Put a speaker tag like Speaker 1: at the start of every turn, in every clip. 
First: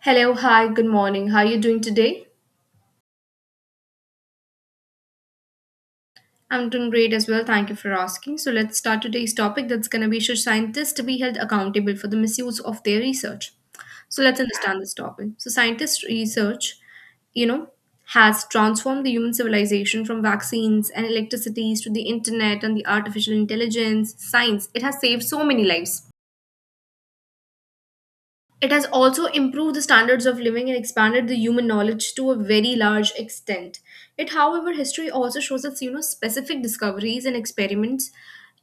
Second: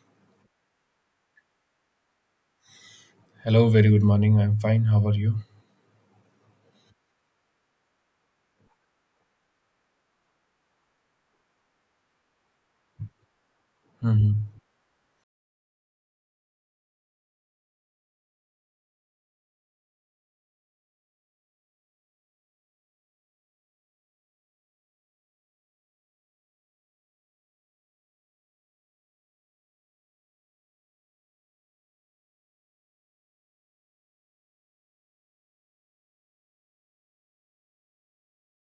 Speaker 1: Hello, hi, good morning. How are you doing today?
Speaker 2: Hello, very good morning. I'm fine. How are you?
Speaker 1: I'm doing great as well. Thank you for asking. So let's start today's topic that's going to be, should scientists be held accountable for the misuse of their research? So let's
Speaker 2: Hmm.
Speaker 1: understand this topic. So scientists research, you know, has transformed the human civilization from vaccines and electricities to the internet and the artificial intelligence, science. It has saved so many lives. It has also improved the standards of living and expanded the human knowledge to a very large extent. It, however, history also shows us, you know, specific discoveries and experiments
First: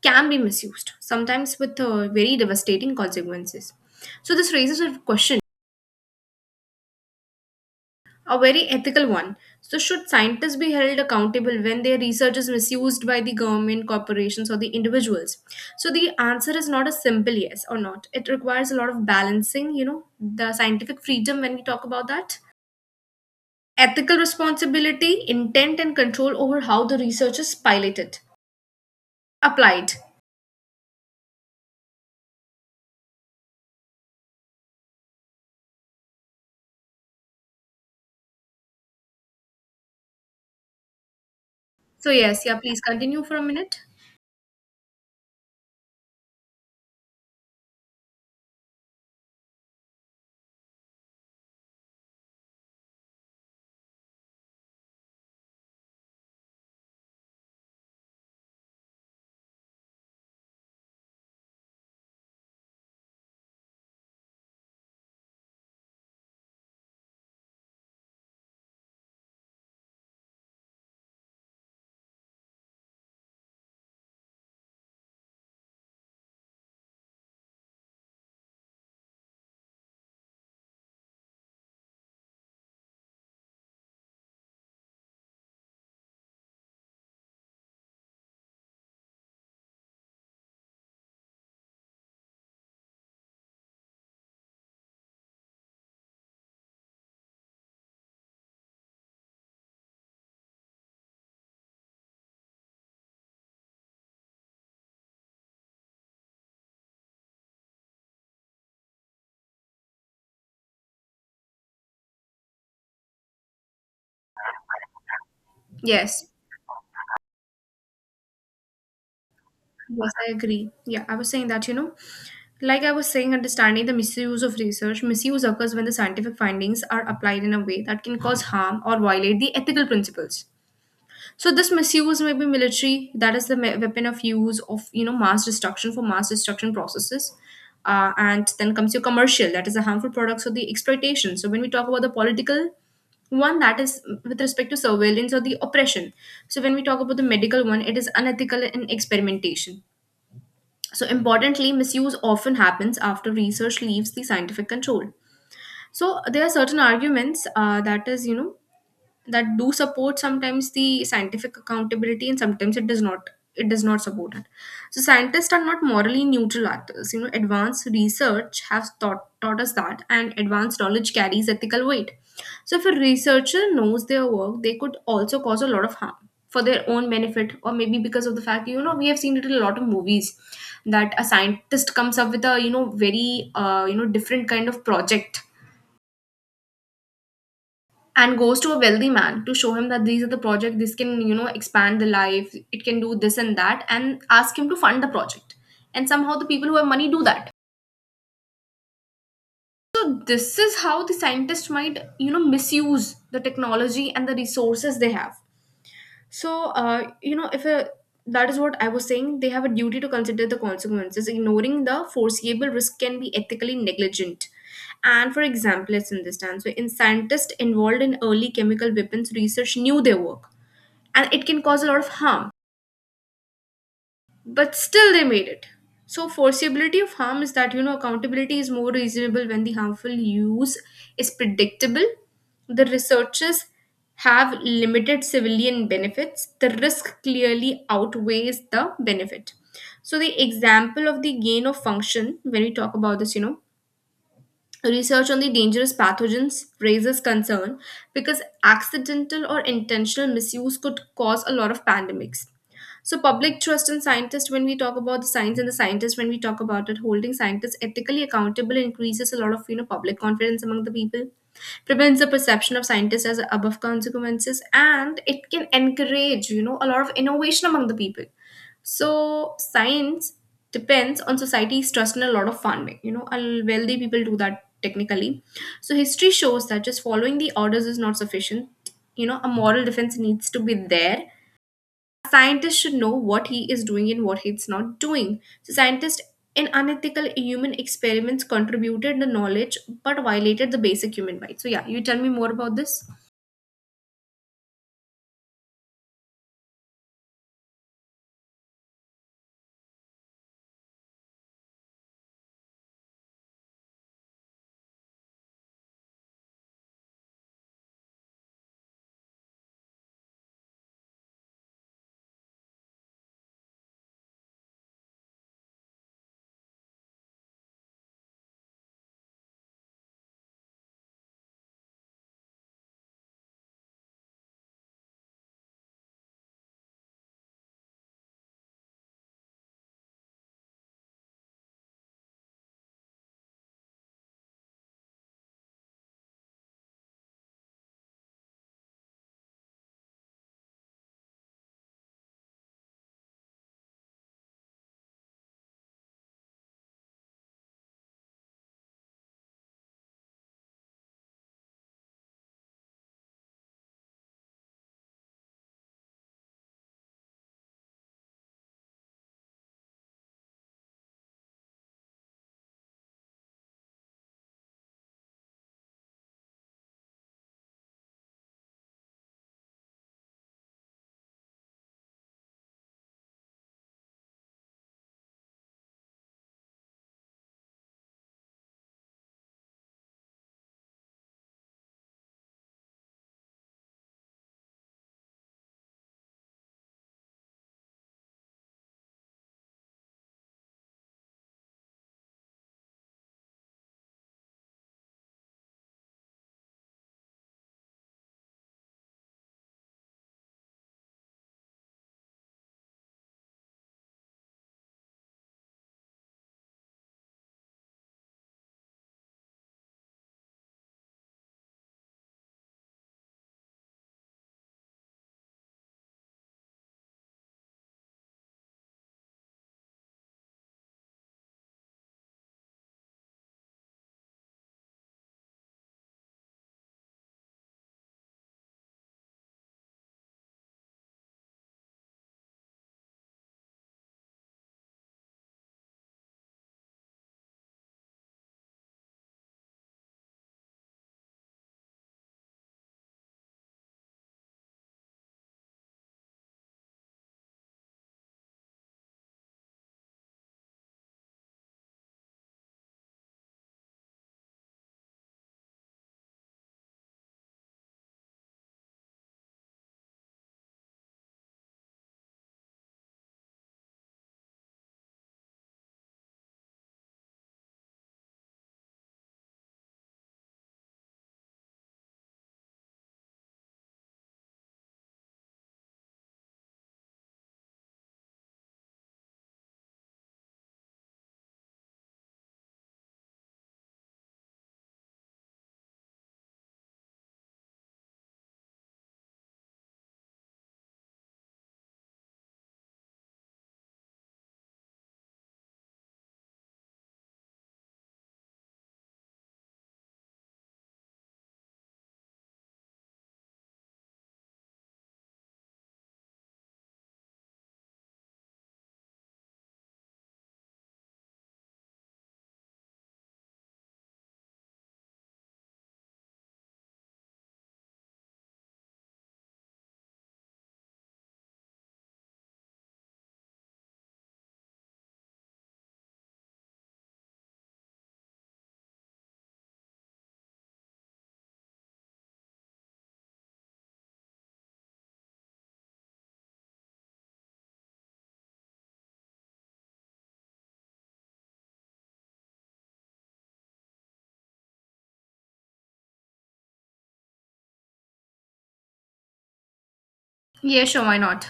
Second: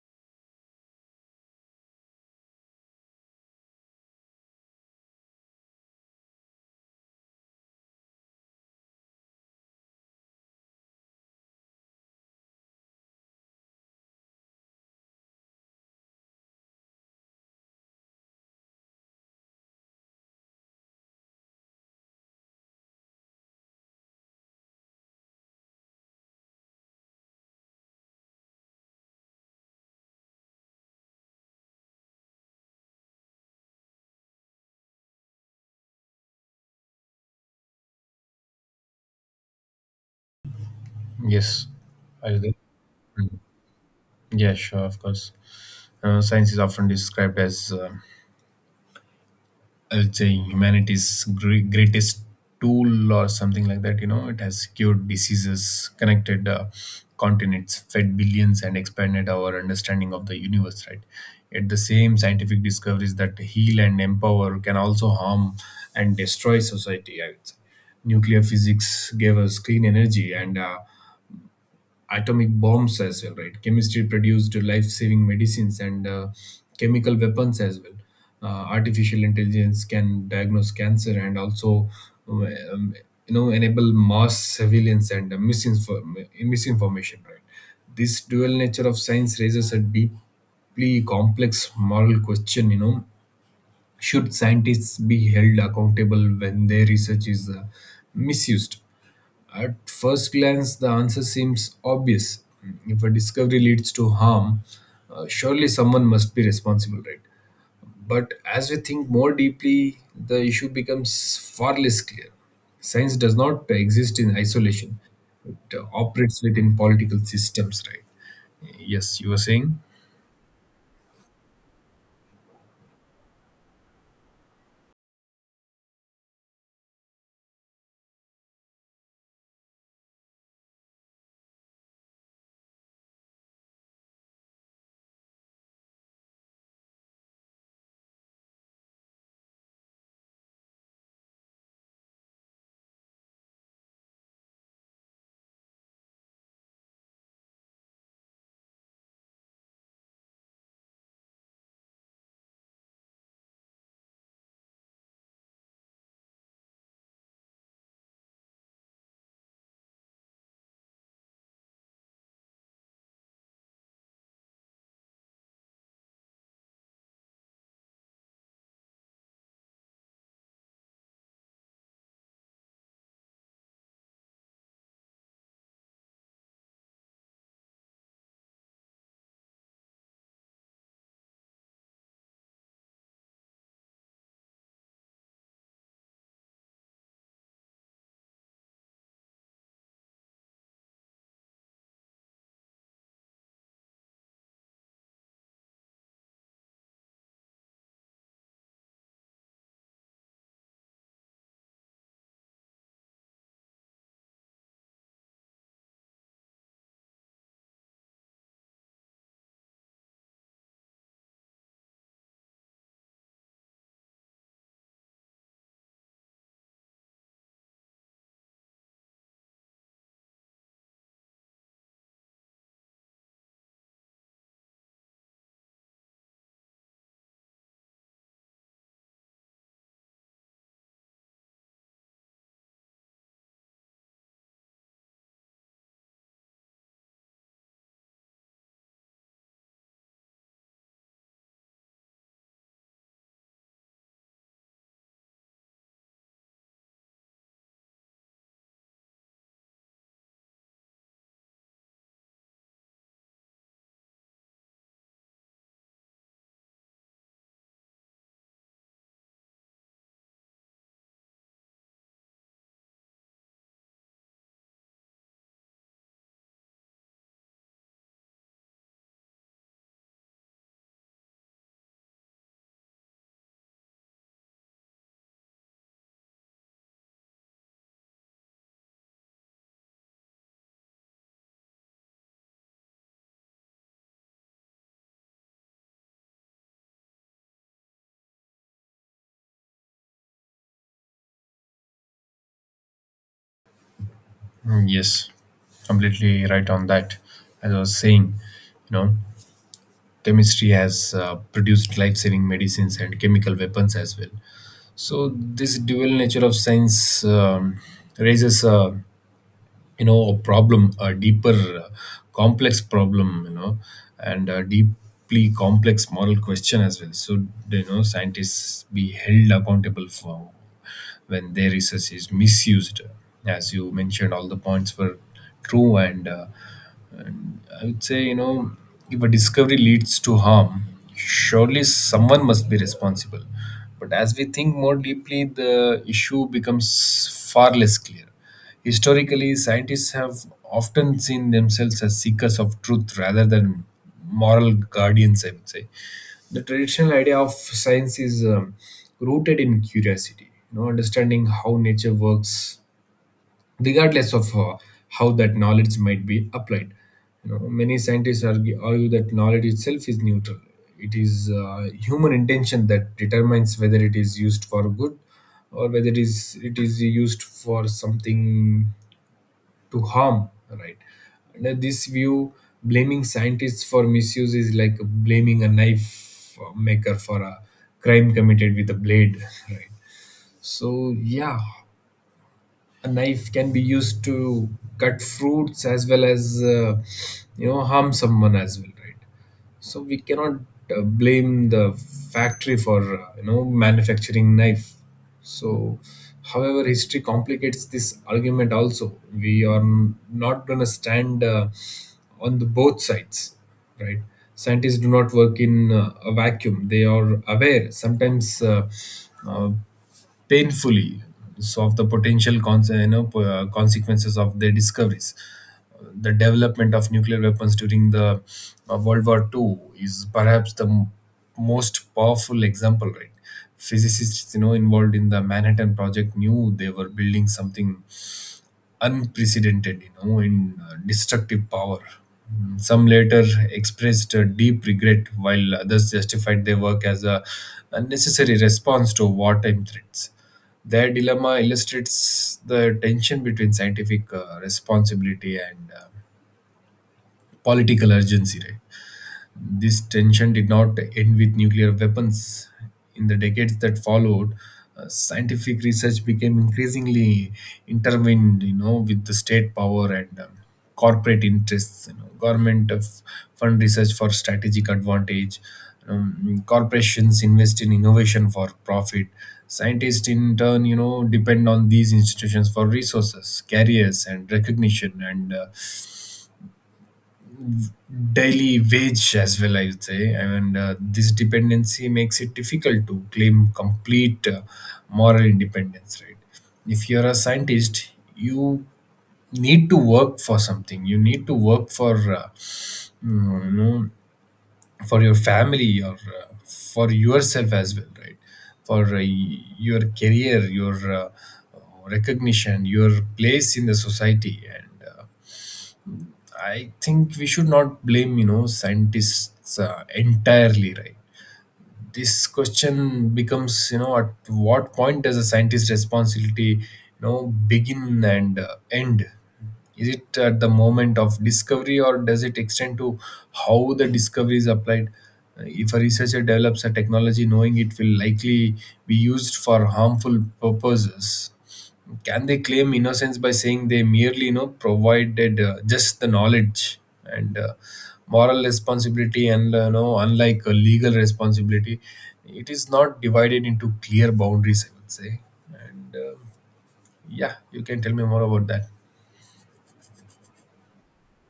Speaker 1: can be misused, sometimes with very devastating consequences. So this raises a question, a very ethical one. So, should scientists be held accountable when their research is misused by the government, corporations, or the individuals? So the answer is not a simple yes or not. It requires a lot of balancing, you know, the scientific freedom when we talk about that, ethical responsibility, intent, and control over how the research is piloted, applied.
Speaker 2: Yes.
Speaker 1: So,
Speaker 2: Are you
Speaker 1: yes,
Speaker 2: there?
Speaker 1: yeah, please continue for
Speaker 2: Mhm.
Speaker 1: a minute.
Speaker 2: Yeah, sure, of course. Science is often described as, I would say, humanity's greatest tool or something like that. You know, it has cured diseases, connected continents, fed billions, and expanded our understanding of the universe, right? Yet the same scientific discoveries that heal and empower can also harm and destroy society. I would say nuclear physics gave us clean energy and atomic bombs as well, right? Chemistry produced life-saving medicines and chemical weapons as well. Artificial intelligence can diagnose cancer and also, um, um, you know, enable mass surveillance and misinformation, right? This dual nature of science raises a deeply complex moral question, you know. Should scientists be held accountable when their research is misused? At first glance, the answer seems obvious. If a discovery leads to harm, surely someone must be responsible, right? But as we think more deeply, the issue becomes far less clear. Science does not exist in isolation, it
Speaker 1: Yes,
Speaker 2: operates within political systems, right? Yes, you were saying?
Speaker 1: yes, I agree. Yeah, I was saying that, you know, like I was saying, understanding the misuse of research, misuse occurs when the scientific findings are applied in a way that can cause harm or violate the ethical principles. So this misuse may be military, that is the weapon of use of, you know, mass destruction, for mass destruction processes. And then comes your commercial, that is the harmful products or the exploitation. So when we talk about the political one, that is with respect to surveillance or the oppression. So when we talk about the medical one, it is unethical in experimentation. So importantly, misuse often happens after research leaves the scientific control. So there are certain arguments that is, you know, that do support sometimes the scientific accountability, and sometimes it does not support it. So scientists are not morally neutral actors. You know, advanced research has taught us that, and advanced knowledge carries ethical weight. So if a researcher knows their work, they could also cause a lot of harm for their own benefit, or maybe because of the fact, you know, we have seen it in a lot of movies that a scientist comes up with a, you know, very you know, different kind of project and goes to a wealthy man to show him that these are the project, this can, you know, expand the life, it can do this and that, and ask him to fund the project. And somehow the people who have money do that. So this is how the scientists might, you know, misuse the technology and the resources they have. So, you know, if a, that is what I was saying, they have a duty to consider the consequences. Ignoring the foreseeable risk can be ethically negligent. And for example, let's understand. So, in scientists involved in early chemical weapons research knew their work, and it can cause a lot of harm, but still they made it. So forcibility of harm is that, you know, accountability is more reasonable when the harmful use is predictable, the researchers have limited civilian benefits, the risk clearly outweighs the benefit. So the example of the gain of function, when we talk about this, you know, research on the dangerous pathogens raises concern because accidental or intentional misuse could cause a lot of pandemics. So public trust in scientists, when we talk about the science and the scientists, when we talk about it, holding scientists ethically accountable increases a lot of, you know, public confidence among the people, prevents the perception of scientists as above consequences, and it can encourage, you know, a lot of innovation among the people. So science depends on society's trust in a lot of farming, you know, and wealthy people do that technically. So history shows that just following the orders is not sufficient, you know, a moral defense needs to be there. Scientist should know what he is doing and what he's not doing. So scientists in unethical human experiments contributed the knowledge but violated the basic human rights. So yeah, you tell me more about this?
Speaker 2: Mm. Yes, completely right on that. As I was saying, you know, chemistry has produced life saving medicines and chemical weapons as well. So this dual nature of science raises a you know a problem, a deeper, uh, complex problem, you know, and a deeply complex moral question as well. So you know scientists be held accountable for when their research is misused, as you mentioned. All the points were true and. I would say, you know, if a discovery leads to harm, surely someone must be responsible. But as we think more deeply, the issue becomes far less clear. Historically, scientists have often seen themselves as seekers of truth rather than moral guardians, I would say. The traditional idea of science is rooted in curiosity, you know, understanding how nature works regardless of how that knowledge might be applied. You know, many scientists argue that knowledge itself is neutral. It is human intention that determines whether it is used for good or whether it is used for something to harm. Right. Under this view, blaming scientists for misuse is like blaming a knife maker for a crime committed with a blade. Right, so yeah, a knife can be used to cut fruits as well as you know harm someone as well, right? So we cannot blame the factory for you know manufacturing knife. So however history complicates this argument also, we are not going to stand on the both sides, right? Scientists do not work in a vacuum. They are aware sometimes uh, painfully of the potential you know, consequences of their discoveries. The development of nuclear weapons during the World War II is perhaps the most powerful example, right? Physicists, you know, involved in the Manhattan Project knew they were building something unprecedented, you know, in destructive power. Mm. Some later expressed deep regret, while others justified their work as a unnecessary response to wartime threats. Their dilemma illustrates the tension between scientific responsibility and political urgency, right? This tension did not end with nuclear weapons. In the decades that followed, scientific research became increasingly intertwined, you know, with the state power and corporate interests. You know, government of fund research for strategic advantage. Corporations invest in innovation for profit. Scientists, in turn, you know, depend on these institutions for resources, careers, and recognition. And daily wage as well, I would say. And this dependency makes it difficult to claim complete moral independence, right? If you're a scientist, you need to work for something. You need to work for you know for your family or for yourself as well, right? For your career, your recognition, your place in the society. And I think we should not blame, you know, scientists entirely, right? This question becomes, you know, at what point does a scientist's responsibility, you know, begin and end? Is it at the moment of discovery or does it extend to how the discovery is applied? If a researcher develops a technology knowing it will likely be used for harmful purposes, can they claim innocence by saying they merely, you know, provided just the knowledge? And moral responsibility, and you know, unlike a legal responsibility, it is not divided into clear boundaries, I would say. And yeah, you can tell me more about that.
Speaker 1: Yeah, sure, why not?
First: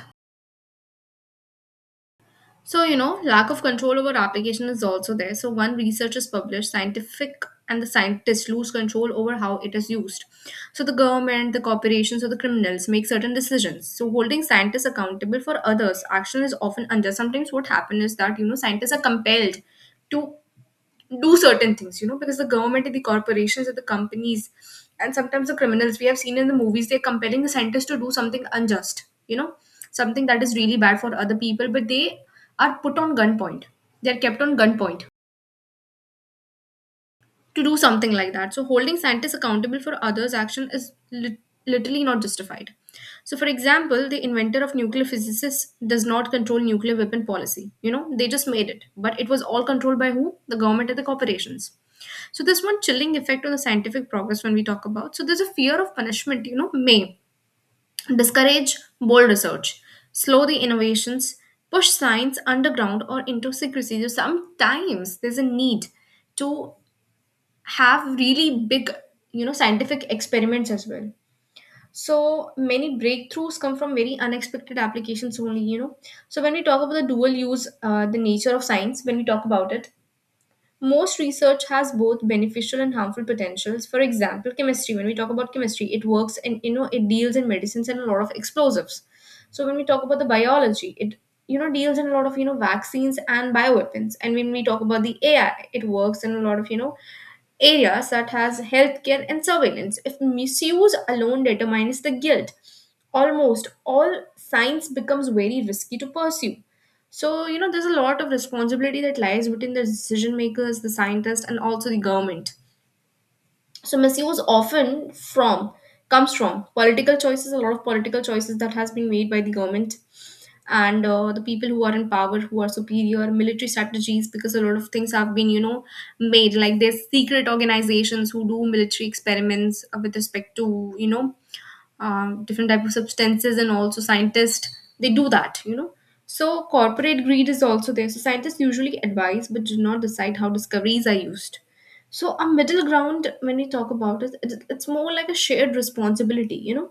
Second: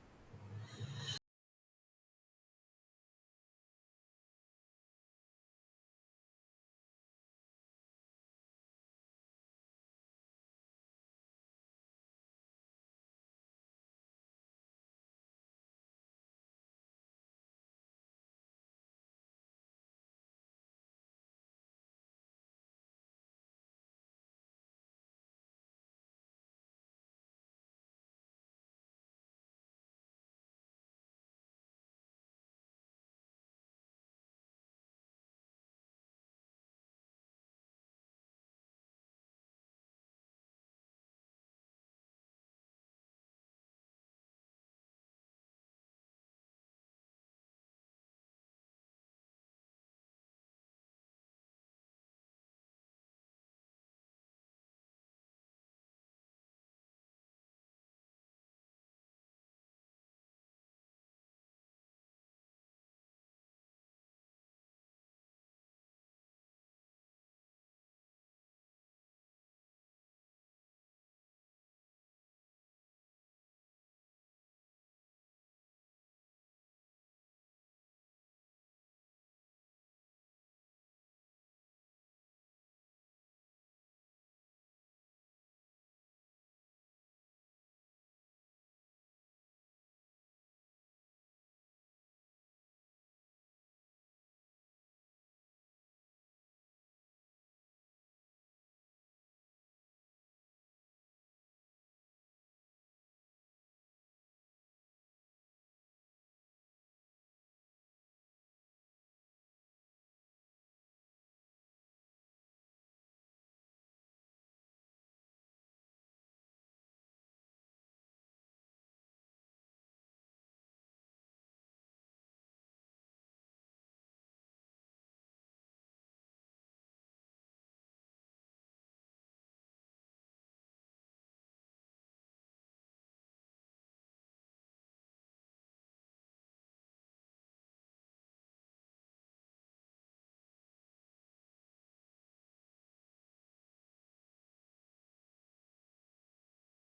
Speaker 1: So, you know, lack of control over application is also there. So when research is published, scientific and the scientists lose control over how it is used. So the government, the corporations, or the criminals make certain decisions. So holding scientists accountable for others' action is often unjust. Sometimes, what happens is that, you know, scientists are compelled to do certain things, you know, because the government and the corporations and the companies and sometimes the criminals, we have seen in the movies, they're compelling the sentence to do something unjust, you know, something that is really bad for other people, but they are put on gunpoint. They're kept on gunpoint to do something like that. So holding scientists accountable for others' action is literally not justified. So, for example, the inventor of nuclear physicists does not control nuclear weapon policy. You know, they just made it, but it was all controlled by who? The government and the corporations. So there's one chilling effect on the scientific progress when we talk about. So there's a fear of punishment, you know, may discourage bold research, slow the innovations, push science underground or into secrecy. So sometimes there's a need to have really big, you know, scientific experiments as well. So many breakthroughs come from very unexpected applications only, you know. So when we talk about the dual use, the nature of science, when we talk about it, most research has both beneficial and harmful potentials. For example, chemistry, when we talk about chemistry, it works, and you know, it deals in medicines and a lot of explosives. So when we talk about the biology, it, you know, deals in a lot of, you know, vaccines and bioweapons. And when we talk about the AI, it works in a lot of, you know, areas that has healthcare and surveillance. If misuse alone determines the guilt, almost all science becomes very risky to pursue. So, you know, there's a lot of responsibility that lies between the decision makers, the scientists, and also the government. So, misuse often from comes from political choices, a lot of political choices that has been made by the government and the people who are in power, who are superior, military strategies, because a lot of things have been, you know, made. Like there's secret organizations who do military experiments with respect to, you know, different type of substances, and also scientists, they do that, you know. So corporate greed is also there. So scientists usually advise but do not decide how discoveries are used. So a middle ground, when we talk about it, it's more like a shared responsibility, you know,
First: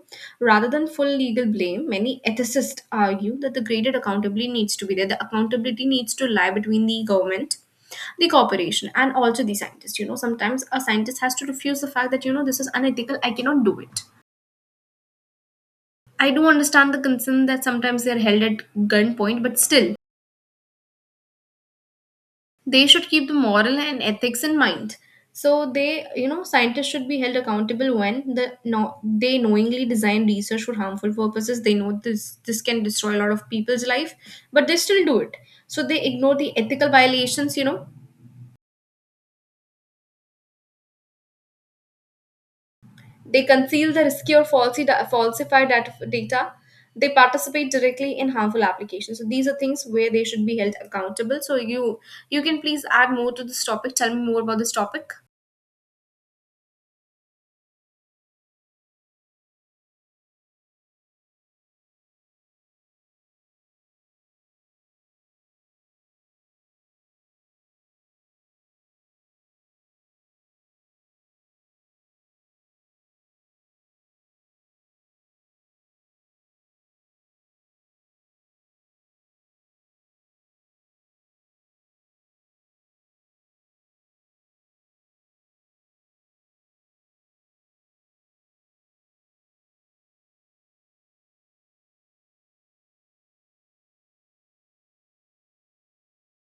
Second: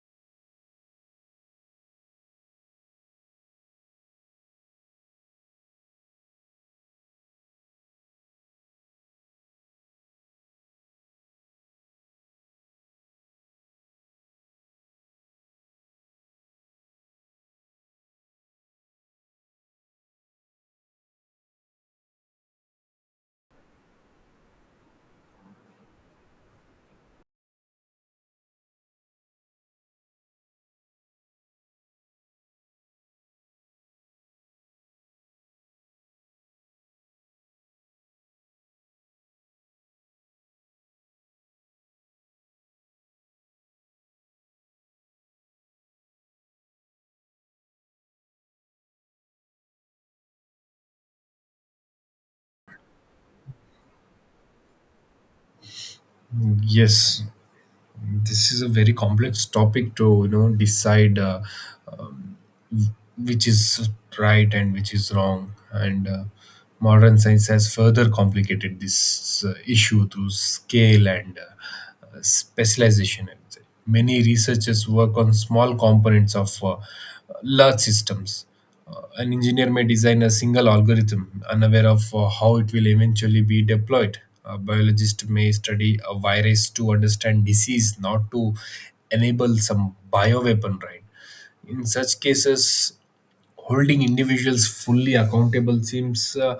Speaker 1: rather than full legal blame. Many ethicists argue that the graded accountability needs to be there. The accountability needs to lie between the government, the corporation, and also the scientist. You know, sometimes a scientist has to refuse the fact that, you know, this is unethical, I cannot do it. I do understand the concern that sometimes they're held at gunpoint, but still, they should keep the moral and ethics in mind. So they, you know, scientists should be held accountable when the no, they knowingly design research for harmful purposes. They know this can destroy a lot of people's life, but they still do it. So they ignore the ethical violations, you know, they conceal the risky or falsified data. They participate directly in harmful applications. So these are things where they should be held accountable. So you can please add more to this topic. Tell me more about this topic.
Speaker 2: Yes, this is a very complex topic to you know decide. Which is right and which is wrong. And modern science has further complicated this issue through scale and specialization, I would say. Many researchers work on small components of large systems. An engineer may design a single algorithm, unaware of how it will eventually be deployed. A biologist may study a virus to understand disease, not to enable some bioweapon, right? In such cases, holding individuals fully accountable seems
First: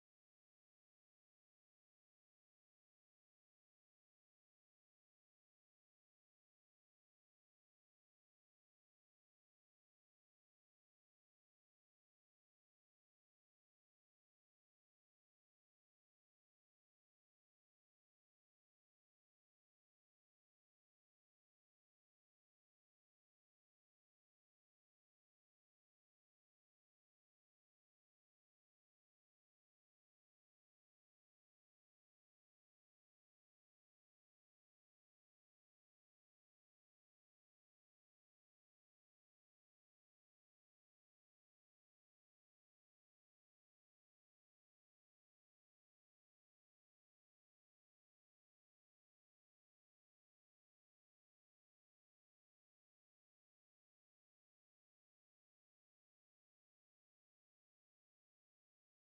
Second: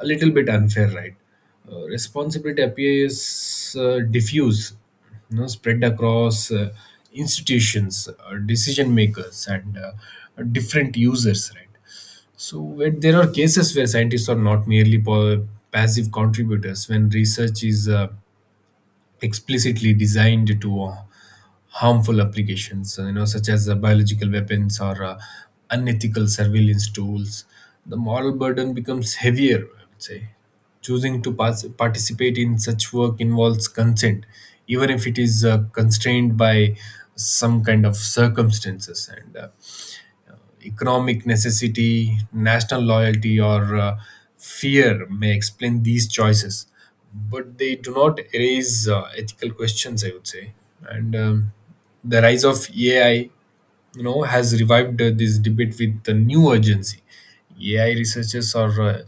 Speaker 2: a little bit unfair, right? Responsibility appears diffuse, you know, spread across institutions, decision makers, and different users, right? So where there are cases where scientists are not merely passive contributors when research is explicitly designed to harmful applications, you know, such as biological weapons or unethical surveillance tools, the moral burden becomes heavier, I would say. Choosing to participate in such work involves consent, even if it is constrained by some kind of circumstances. And economic necessity, national loyalty, or fear may explain these choices, but they do not erase ethical questions, I would say. And the rise of AI you know has revived this debate with the new urgency. AI researchers are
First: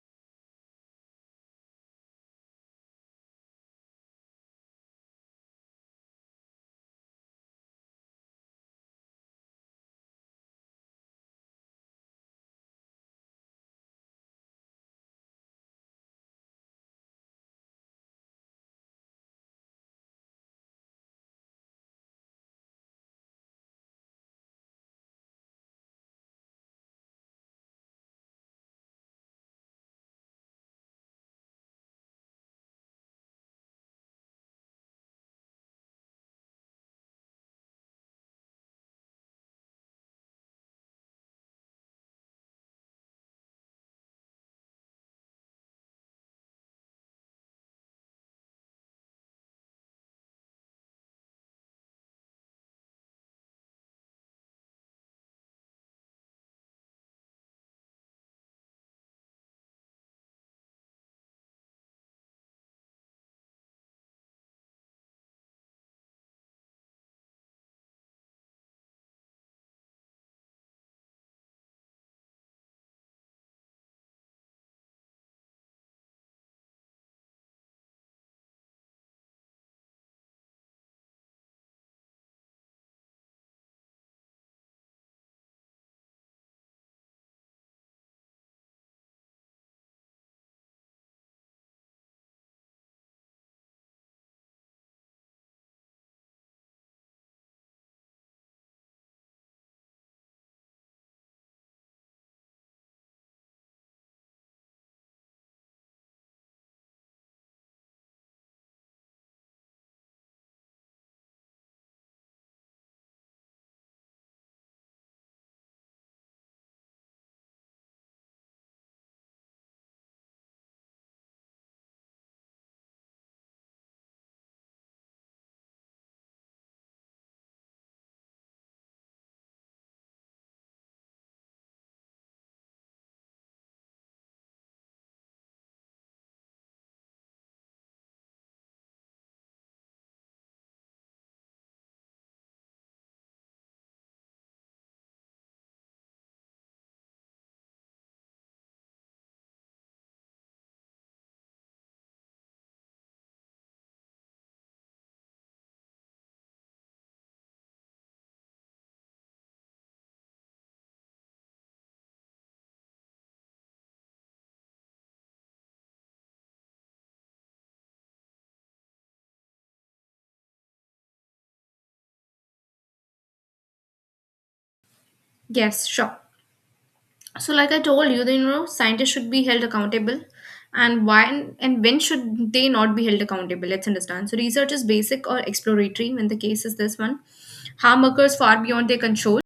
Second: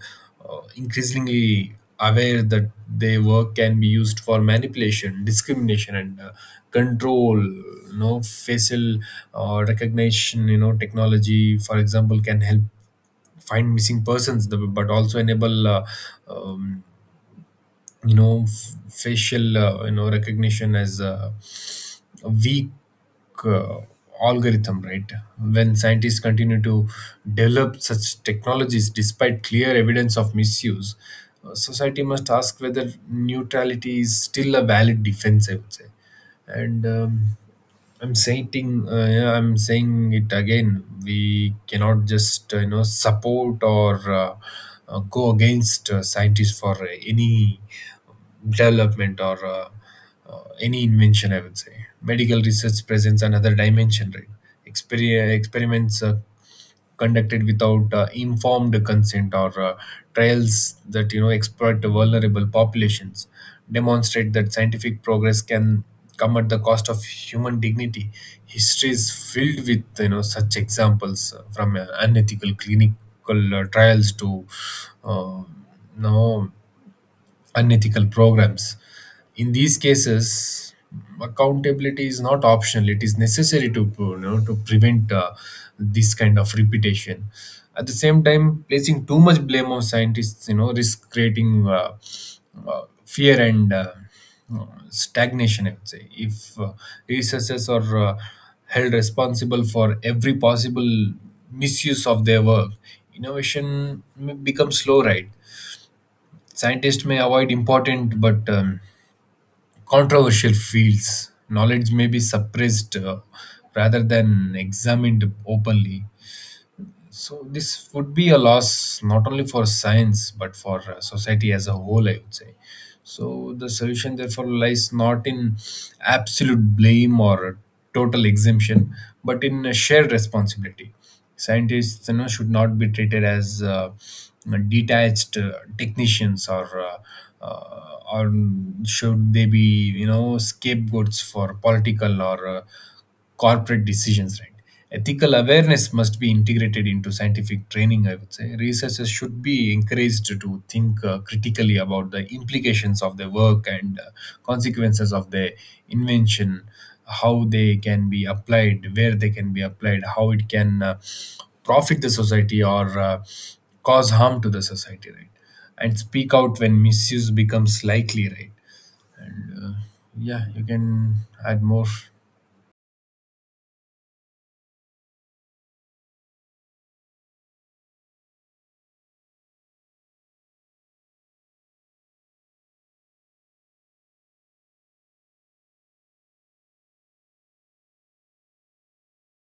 Speaker 2: increasingly aware that their work can be used for manipulation, discrimination, and control. You know, facial recognition, you know, technology for example can help find missing persons, but also enable um, you know facial you know recognition as weak uh, algorithm, right? When scientists continue to develop such technologies despite clear evidence of misuse, society must ask whether neutrality is still a valid defense, I would say. And I'm saying yeah, I'm saying it again. We cannot just you know support or go against scientists for any development or any invention, I would say. Medical research presents another dimension. Right. Experiments conducted without informed consent or trials that you know exploit vulnerable populations demonstrate that scientific progress can come at the cost of human dignity. History is filled with you know such examples from unethical clinical trials to uh, no unethical programs. In these cases, accountability is not optional; it is necessary to you know to prevent this kind of repetition. At the same time, placing too much blame on scientists, you know, risk creating fear and stagnation, I would say. If researchers are held responsible for every possible misuse of their work, innovation may become slow, right? Scientists may avoid important but controversial fields. Knowledge may be suppressed rather than examined openly. So this would be a loss not only for science but for society as a whole, I would say. So the solution therefore lies not in absolute blame or total exemption, but in a shared responsibility. Scientists, you know, should not be treated as detached technicians or should they be you know scapegoats for political or corporate decisions, right? Ethical awareness must be integrated into scientific training, I would say. Researchers should be encouraged to think critically about the implications of their work and consequences of their invention, how they can be applied, where they can be applied, how it can profit the society or cause harm to the society, right? And speak out when misuse becomes likely, right? And yeah, you can add more.
Speaker 1: Yes, sure. So, like I told you, the, you know, scientists should be held accountable, and why and when should they not be held accountable? Let's understand. So, research is basic or exploratory when the case is this one. Harm occurs far beyond their control.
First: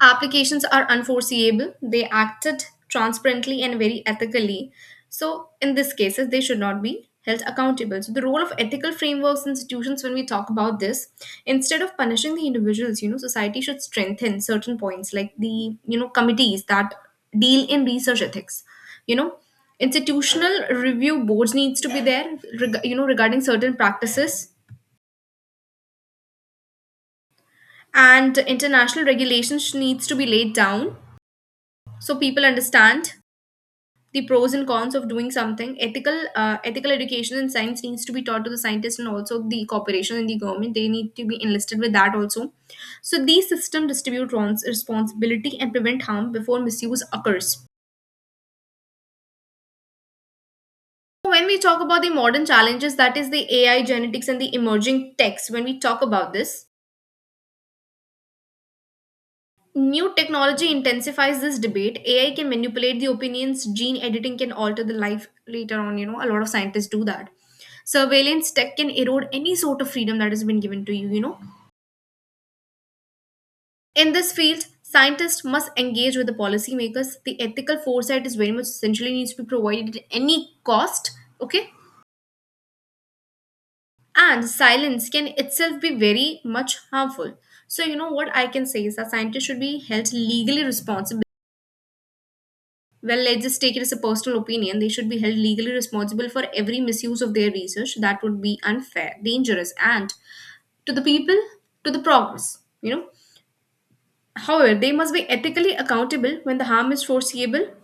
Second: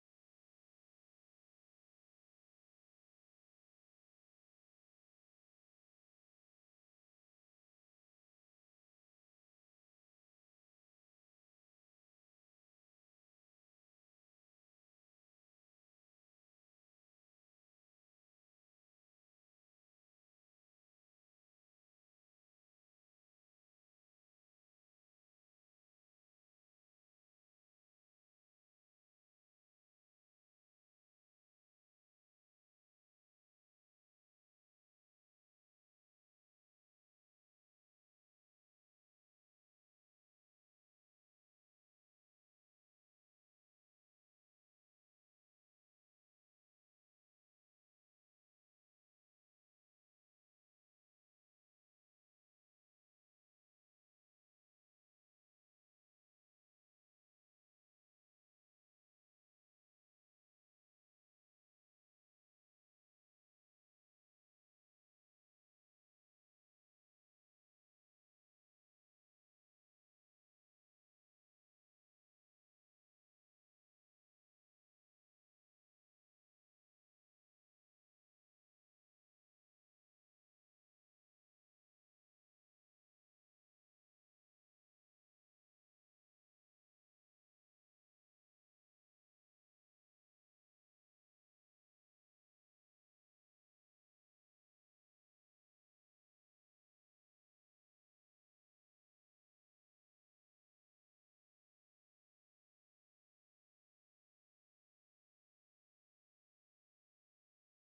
Speaker 1: Applications are unforeseeable. They acted transparently and very ethically, so in these cases they should not be held accountable. So the role of ethical frameworks and institutions when we talk about this, instead of punishing the individuals, society should strengthen certain points like the committees that deal in research ethics, you know institutional review boards needs to be there, regarding certain practices, and international regulations needs to be laid down so people understand the pros and cons of doing something ethical. Ethical education in science needs to be taught to the scientists, and also the corporation and the government, they need to be enlisted with that also. So these system distribute responsibility and prevent harm before misuse occurs. So, when we talk about the modern challenges, that is the AI, genetics, and the emerging techs, when we talk about this, new technology intensifies this debate. AI can manipulate the opinions, gene editing can alter the life later on. You know, a lot of scientists do that. Surveillance tech can erode any sort of freedom that has been given to you, you know. In this field, scientists must engage with the policymakers. The ethical foresight is very much essentially needs to be provided at any cost, okay? And silence can itself be very much harmful. So, you know what I can say is that scientists should be held legally responsible. Well, let's just take it as a personal opinion. They should be held legally responsible for every misuse of their research. That would be unfair, dangerous, and to the people, to the progress, you know. However, they must be ethically accountable when the harm is foreseeable,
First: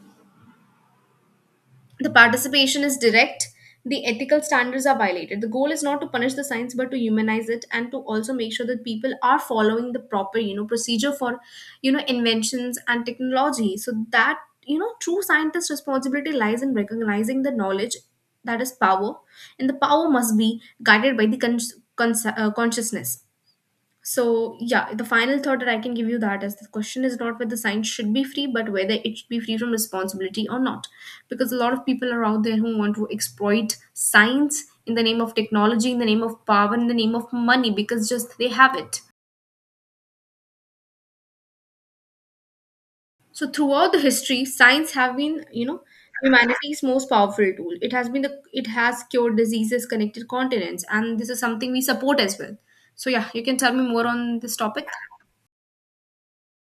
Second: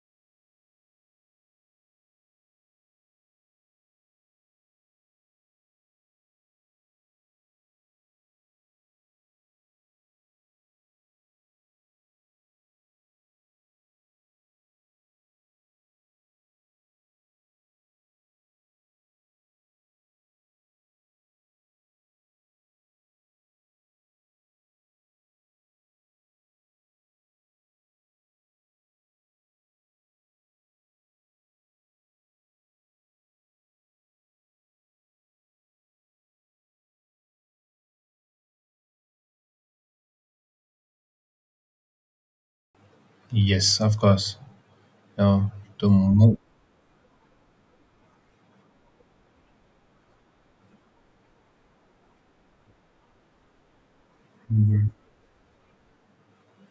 Speaker 1: the participation is direct, the ethical standards are violated. The goal is not to punish the science but to humanize it, and to also make sure that people are following the proper, you know, procedure for, you know, inventions and technology. So that, you know, true scientist responsibility lies in recognizing the knowledge that is power, and the power must be guided by the consciousness. So yeah, the final thought that I can give you, that is, the question is not whether science should be free, but whether it should be free from responsibility or not. Because a lot of people are out there who want to exploit science in the name of technology, in the name of power, in the name of money, because just they have it. So
Speaker 2: Yes,
Speaker 1: throughout
Speaker 2: of
Speaker 1: the
Speaker 2: course.
Speaker 1: history, science have been,
Speaker 2: Uh,
Speaker 1: you know,
Speaker 2: to move,
Speaker 1: humanity's most powerful tool. It has been the it has cured diseases, connected continents, and this is something we support as well. So yeah, you can tell me more on this topic.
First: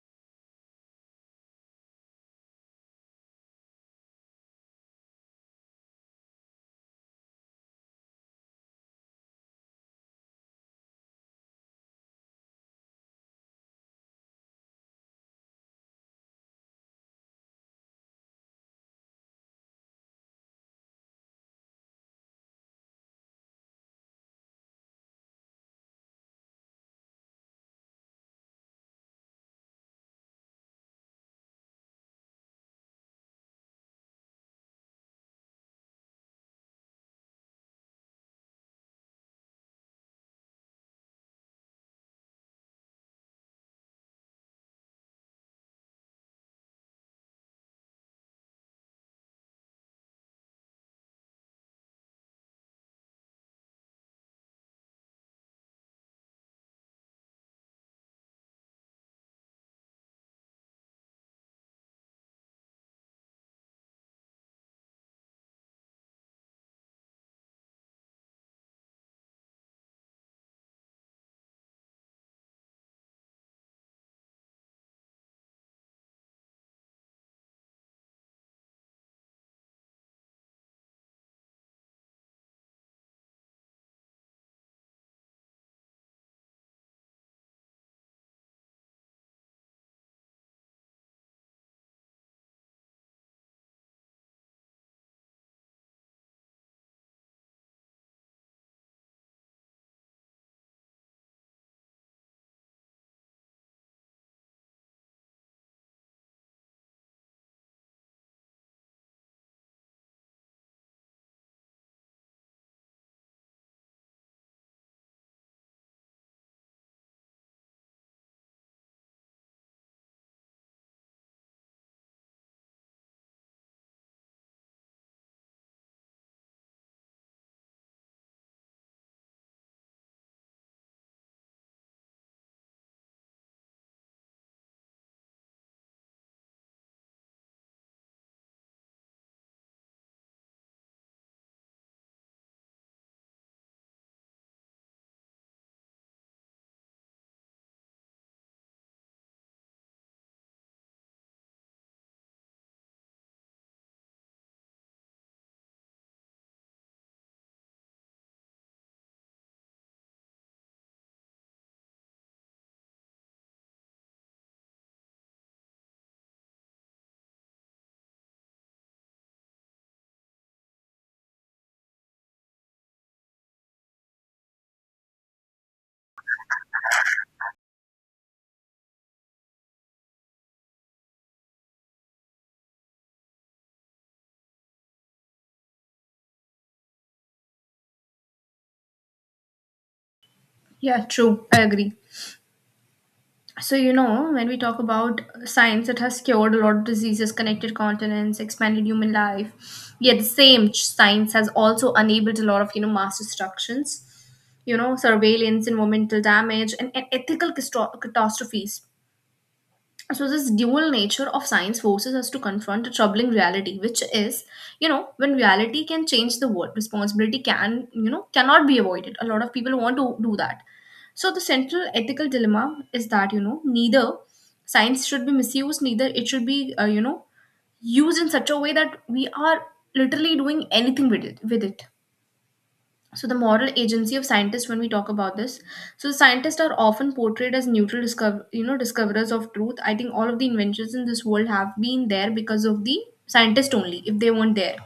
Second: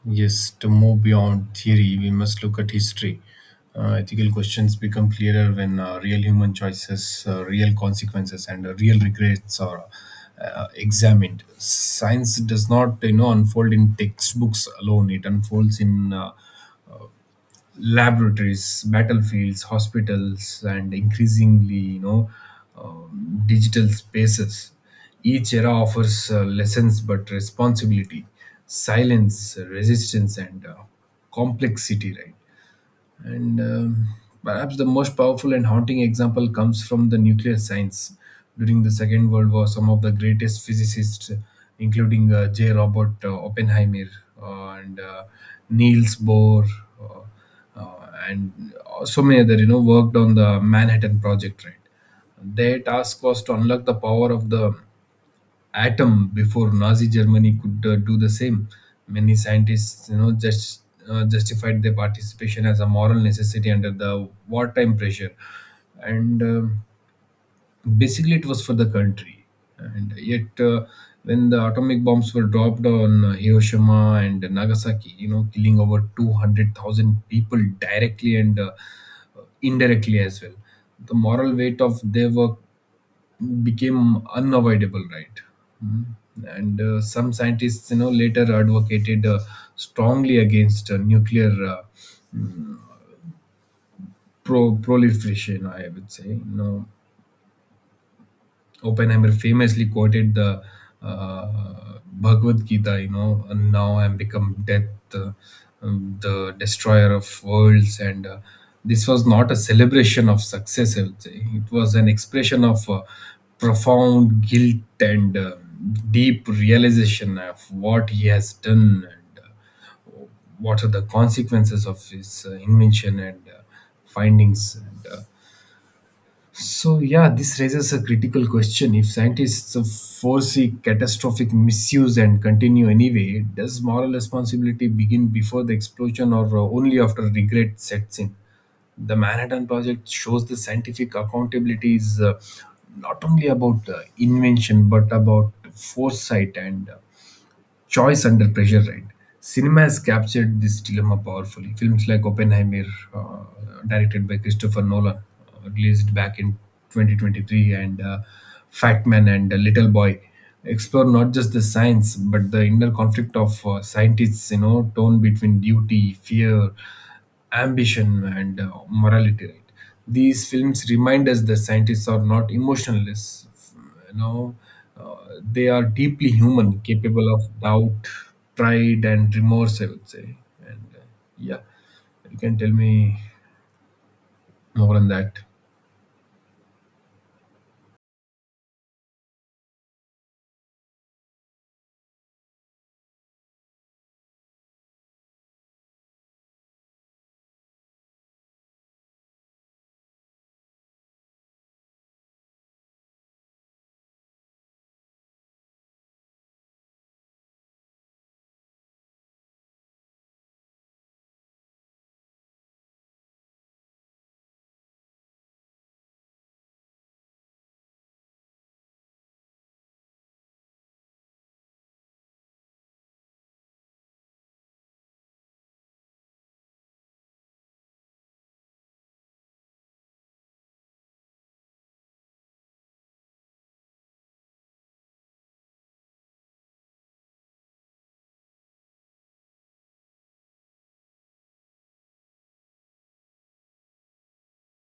Speaker 2: yes, to move beyond theory, we must look at history. Ethical questions become clearer when real human choices, real consequences, and real regrets are examined. Science does not, you know, unfold in textbooks alone. It unfolds in laboratories, battlefields, hospitals, and increasingly, you know, digital spaces. Each era offers lessons but responsibility, silence, resistance, and complexity, right? And perhaps the most powerful and haunting example comes from the nuclear science. During the Second World War, some of the greatest physicists, including J. Robert Oppenheimer and Niels Bohr, uh, uh, and so many other, you know, worked on the Manhattan Project, right? Their task was to unlock the power of the atom before Nazi Germany could do the same. Many scientists, you know, justified their participation as a moral necessity under the wartime pressure, and. Basically it was for the country. And yet, when the atomic bombs were dropped on Hiroshima and Nagasaki, you know, killing over 200,000 people directly and indirectly as well, the moral weight of their work became unavoidable, right? Mm. And some scientists, you know, later advocated strongly against nuclear proliferation, I would say, you know. Oppenheimer famously quoted the uh, Bhagavad Gita, you know, and now I'm become death, uh, the destroyer of worlds. And this was not a celebration of success, I would say. It was an expression of profound guilt and deep realization of what he has done, and what are the consequences of his invention and findings. So, yeah, this raises a critical question. If scientists foresee catastrophic misuse and continue anyway, does moral responsibility begin before the explosion or only after regret sets in? The Manhattan Project shows the scientific accountability is not only about invention but about foresight and choice under pressure, right? Cinema has captured this dilemma powerfully. Films like Oppenheimer, uh, directed by Christopher Nolan, released back in 2023, and Fat Man and Little Boy explore not just the science but the inner conflict of scientists, you know, tone between duty, fear, ambition and morality, right? These films remind us that scientists are not emotionless, you know uh, they are deeply human, capable of doubt, pride and remorse, I would say. And yeah, you can tell me more on that.
Speaker 1: Yeah, true. I agree. So, you know, when we talk about science, it has cured a lot of diseases, connected continents, expanded human life. Yet, the same science has also enabled a lot of, you know, mass destructions, you know, surveillance, environmental damage, and ethical catastrophes. So this dual nature of science forces us to confront a troubling reality, which is, you know, when reality can change the world, responsibility can, you know, cannot be avoided. A lot of people want to do that. So the central ethical dilemma is that, you know, neither science should be misused, neither it should be you know, used in such a way that we are literally doing anything with it. So the moral agency of scientists, when we talk about this, so scientists are often portrayed as neutral discover you know, discoverers of truth. I think all of the inventions in this world have been there because of the scientist only. If they weren't there,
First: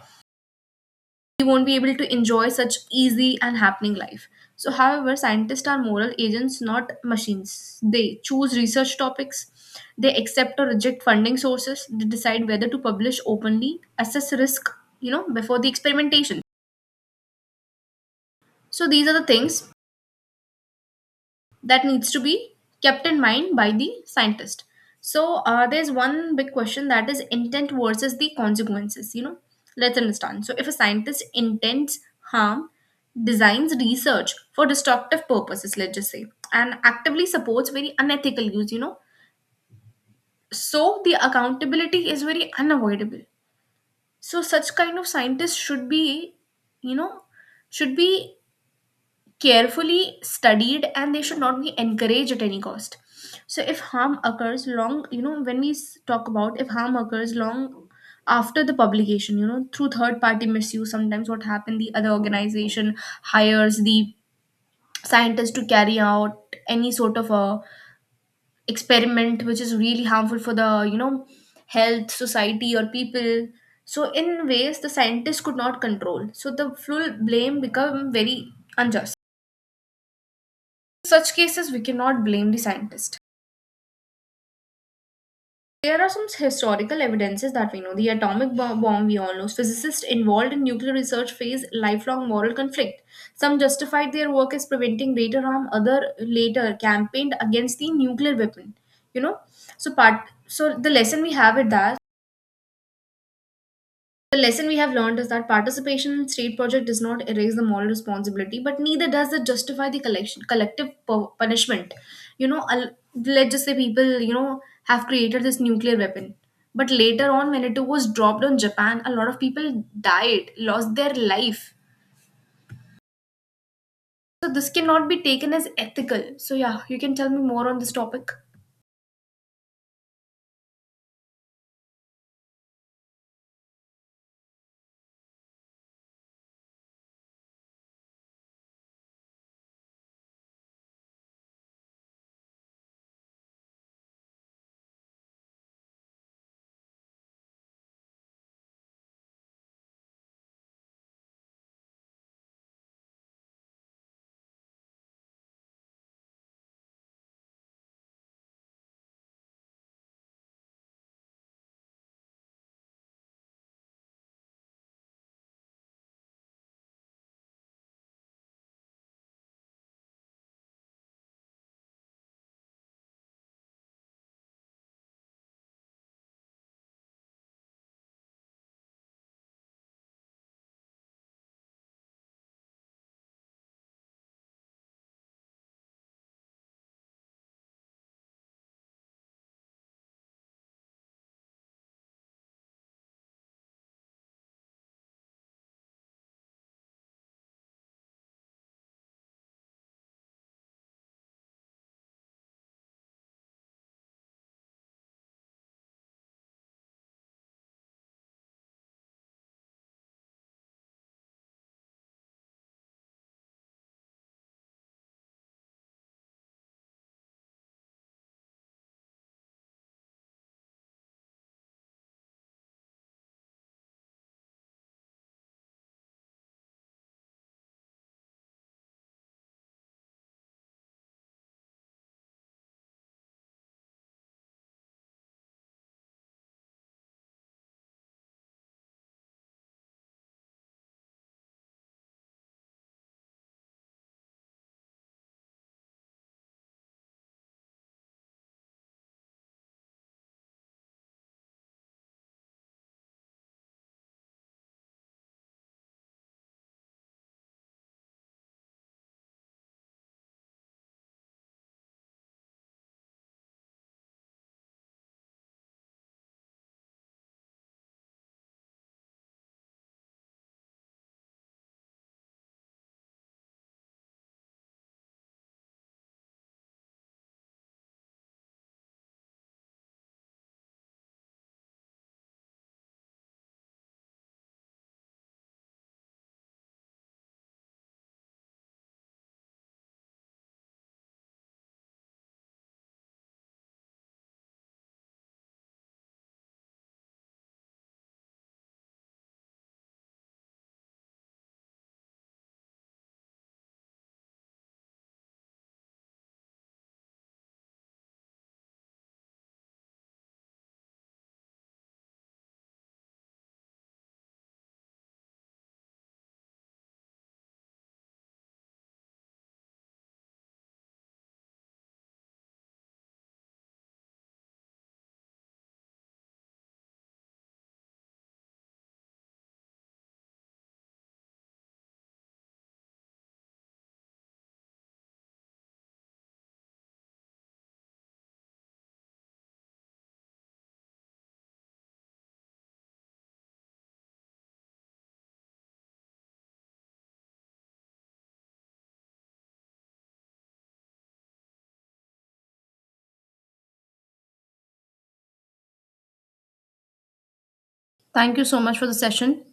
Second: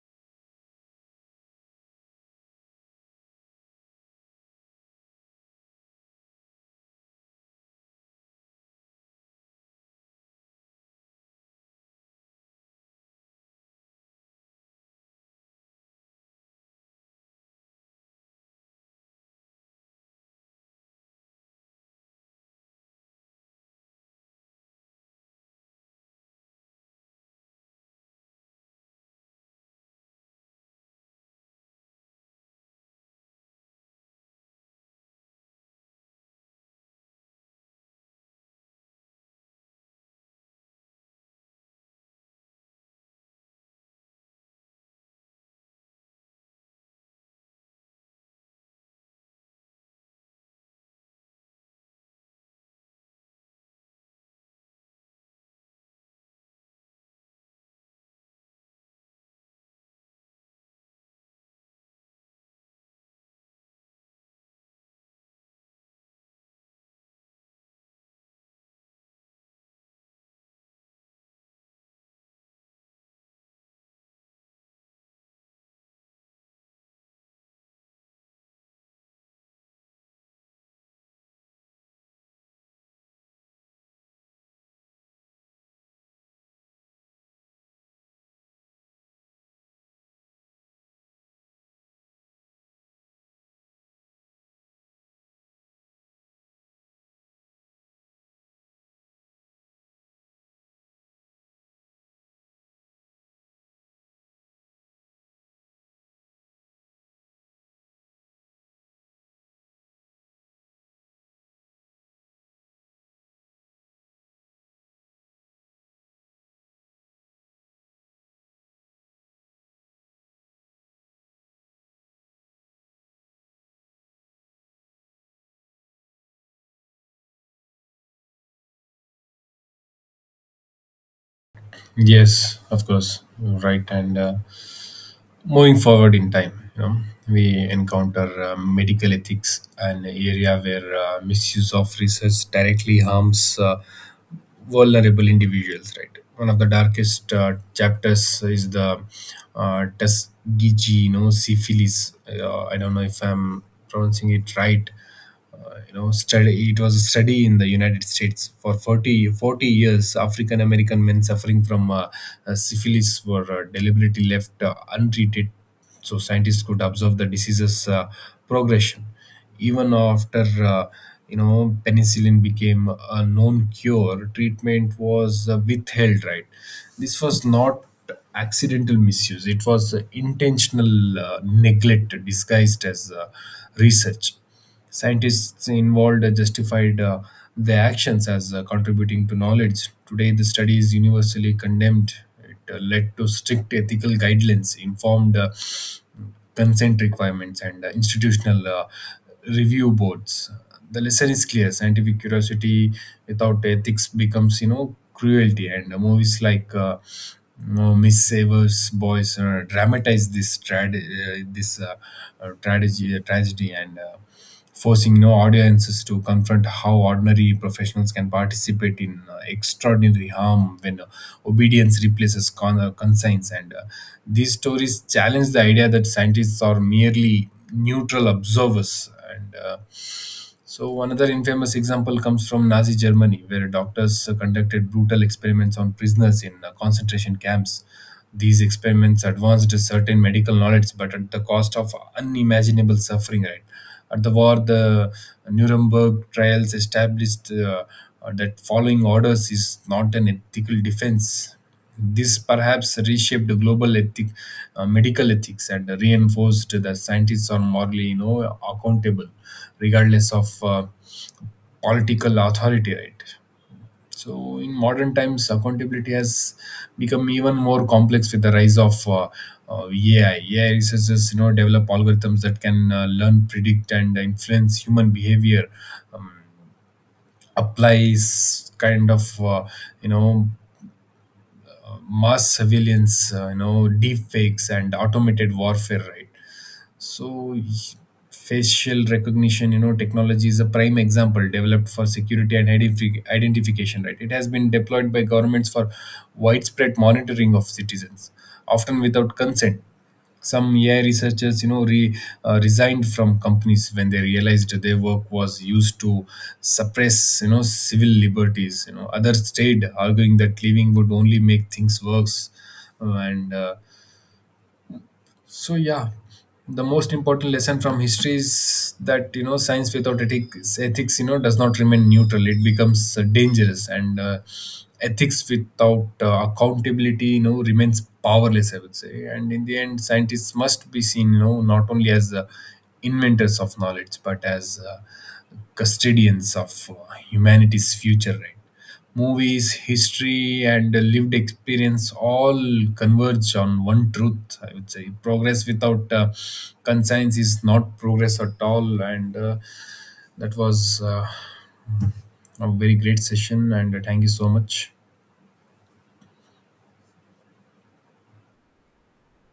Speaker 1: we won't be able to enjoy such easy and happening life. So however, scientists are moral agents, not machines. They choose research topics, they accept or reject funding sources, they decide whether to publish openly, assess risk, you know, before the experimentation. So these are the things that needs to be kept in mind by the scientist. So there's one big question, that is intent versus the consequences, you know. Let's understand. So if a scientist intends harm, designs research for destructive purposes, let's just say, and actively supports very unethical use, you know, so the accountability is very unavoidable. So such kind of scientists should be, you know, should be carefully studied, and they should not be encouraged at any cost. So if harm occurs long, you know, when we s- talk about if harm occurs long after the publication, you know, through third party misuse, sometimes what happened, the other organization hires the scientist to carry out any sort of a experiment which is really harmful for the, you know, health, society, or people. So in ways the scientists could not control, so the full blame become very unjust. Such cases, we cannot blame the scientist. There are some historical evidences that we know. The atomic bomb, we all know. Physicists involved in nuclear research face lifelong moral conflict. Some justified their work as preventing greater harm, other later campaigned against the nuclear weapon. You know, so part so the lesson we have it that The lesson we have learned is that participation in state project does not erase the moral responsibility, but neither does it justify the collection, collective punishment. You know, let's just say people, you know, have created this nuclear weapon. But later on, when it was dropped on Japan, a lot of people died, lost their life. So this cannot be taken as ethical. So yeah, you can tell me more on this topic.
Speaker 2: Yes, of course, you're right. And moving forward in time, you know, we encounter medical ethics, an area where misuse of research directly harms vulnerable individuals, right? One of the darkest chapters is the Tuskegee, you know, syphilis, I don't know if I'm pronouncing it right, you know, study. It was a study in the United States for forty years. African American men suffering from syphilis were deliberately left untreated so scientists could observe the disease's progression. Even after, uh, you know, penicillin became a known cure, treatment was withheld, right? This was not accidental misuse, it was intentional neglect disguised as research. Scientists involved justified their actions as contributing to knowledge. Today, the study is universally condemned. It led to strict ethical guidelines, informed consent requirements, and institutional review boards. The lesson is clear: scientific curiosity without ethics becomes, you know, cruelty. And movies like Miss Savers Boys dramatize this tragedy, and forcing no audiences to confront how ordinary professionals can participate in extraordinary harm when obedience replaces conscience. And These stories challenge the idea that scientists are merely neutral observers. And. So another infamous example comes from Nazi Germany, where doctors conducted brutal experiments on prisoners in concentration camps. These experiments advanced a certain medical knowledge, but at the cost of unimaginable suffering, right? At the war, the Nuremberg trials established that following orders is not an ethical defense. This perhaps reshaped the global ethic, medical ethics, and reinforced that scientists are morally, you know, accountable regardless of political authority, right? So, in modern times, accountability has become even more complex with the rise of AI. AI researchers, you know, develop algorithms that can learn, predict, and influence human behavior. Um, applies kind of, you know, mass surveillance, you know, deep fakes and automated warfare, right? So facial recognition, you know, technology is a prime example, developed for security and identification, right? It has been deployed by governments for widespread monitoring of citizens, often without consent. Some AI researchers, you know, resigned from companies when they realized their work was used to suppress, you know, civil liberties. You know, others stayed, arguing that leaving would only make things worse. And So yeah, the most important lesson from history is that, you know, science without ethics, you know, does not remain neutral. It becomes dangerous, and ethics without accountability, you know, remains powerless, I would say. And in the end, scientists must be seen, you know, not only as the inventors of knowledge, but as custodians of humanity's future, right? Movies, history, and lived experience all converge on one truth, I would say. Progress without conscience is not progress at all. And that was a very great session. And thank you so much.
Speaker 1: Thank you so much for the session.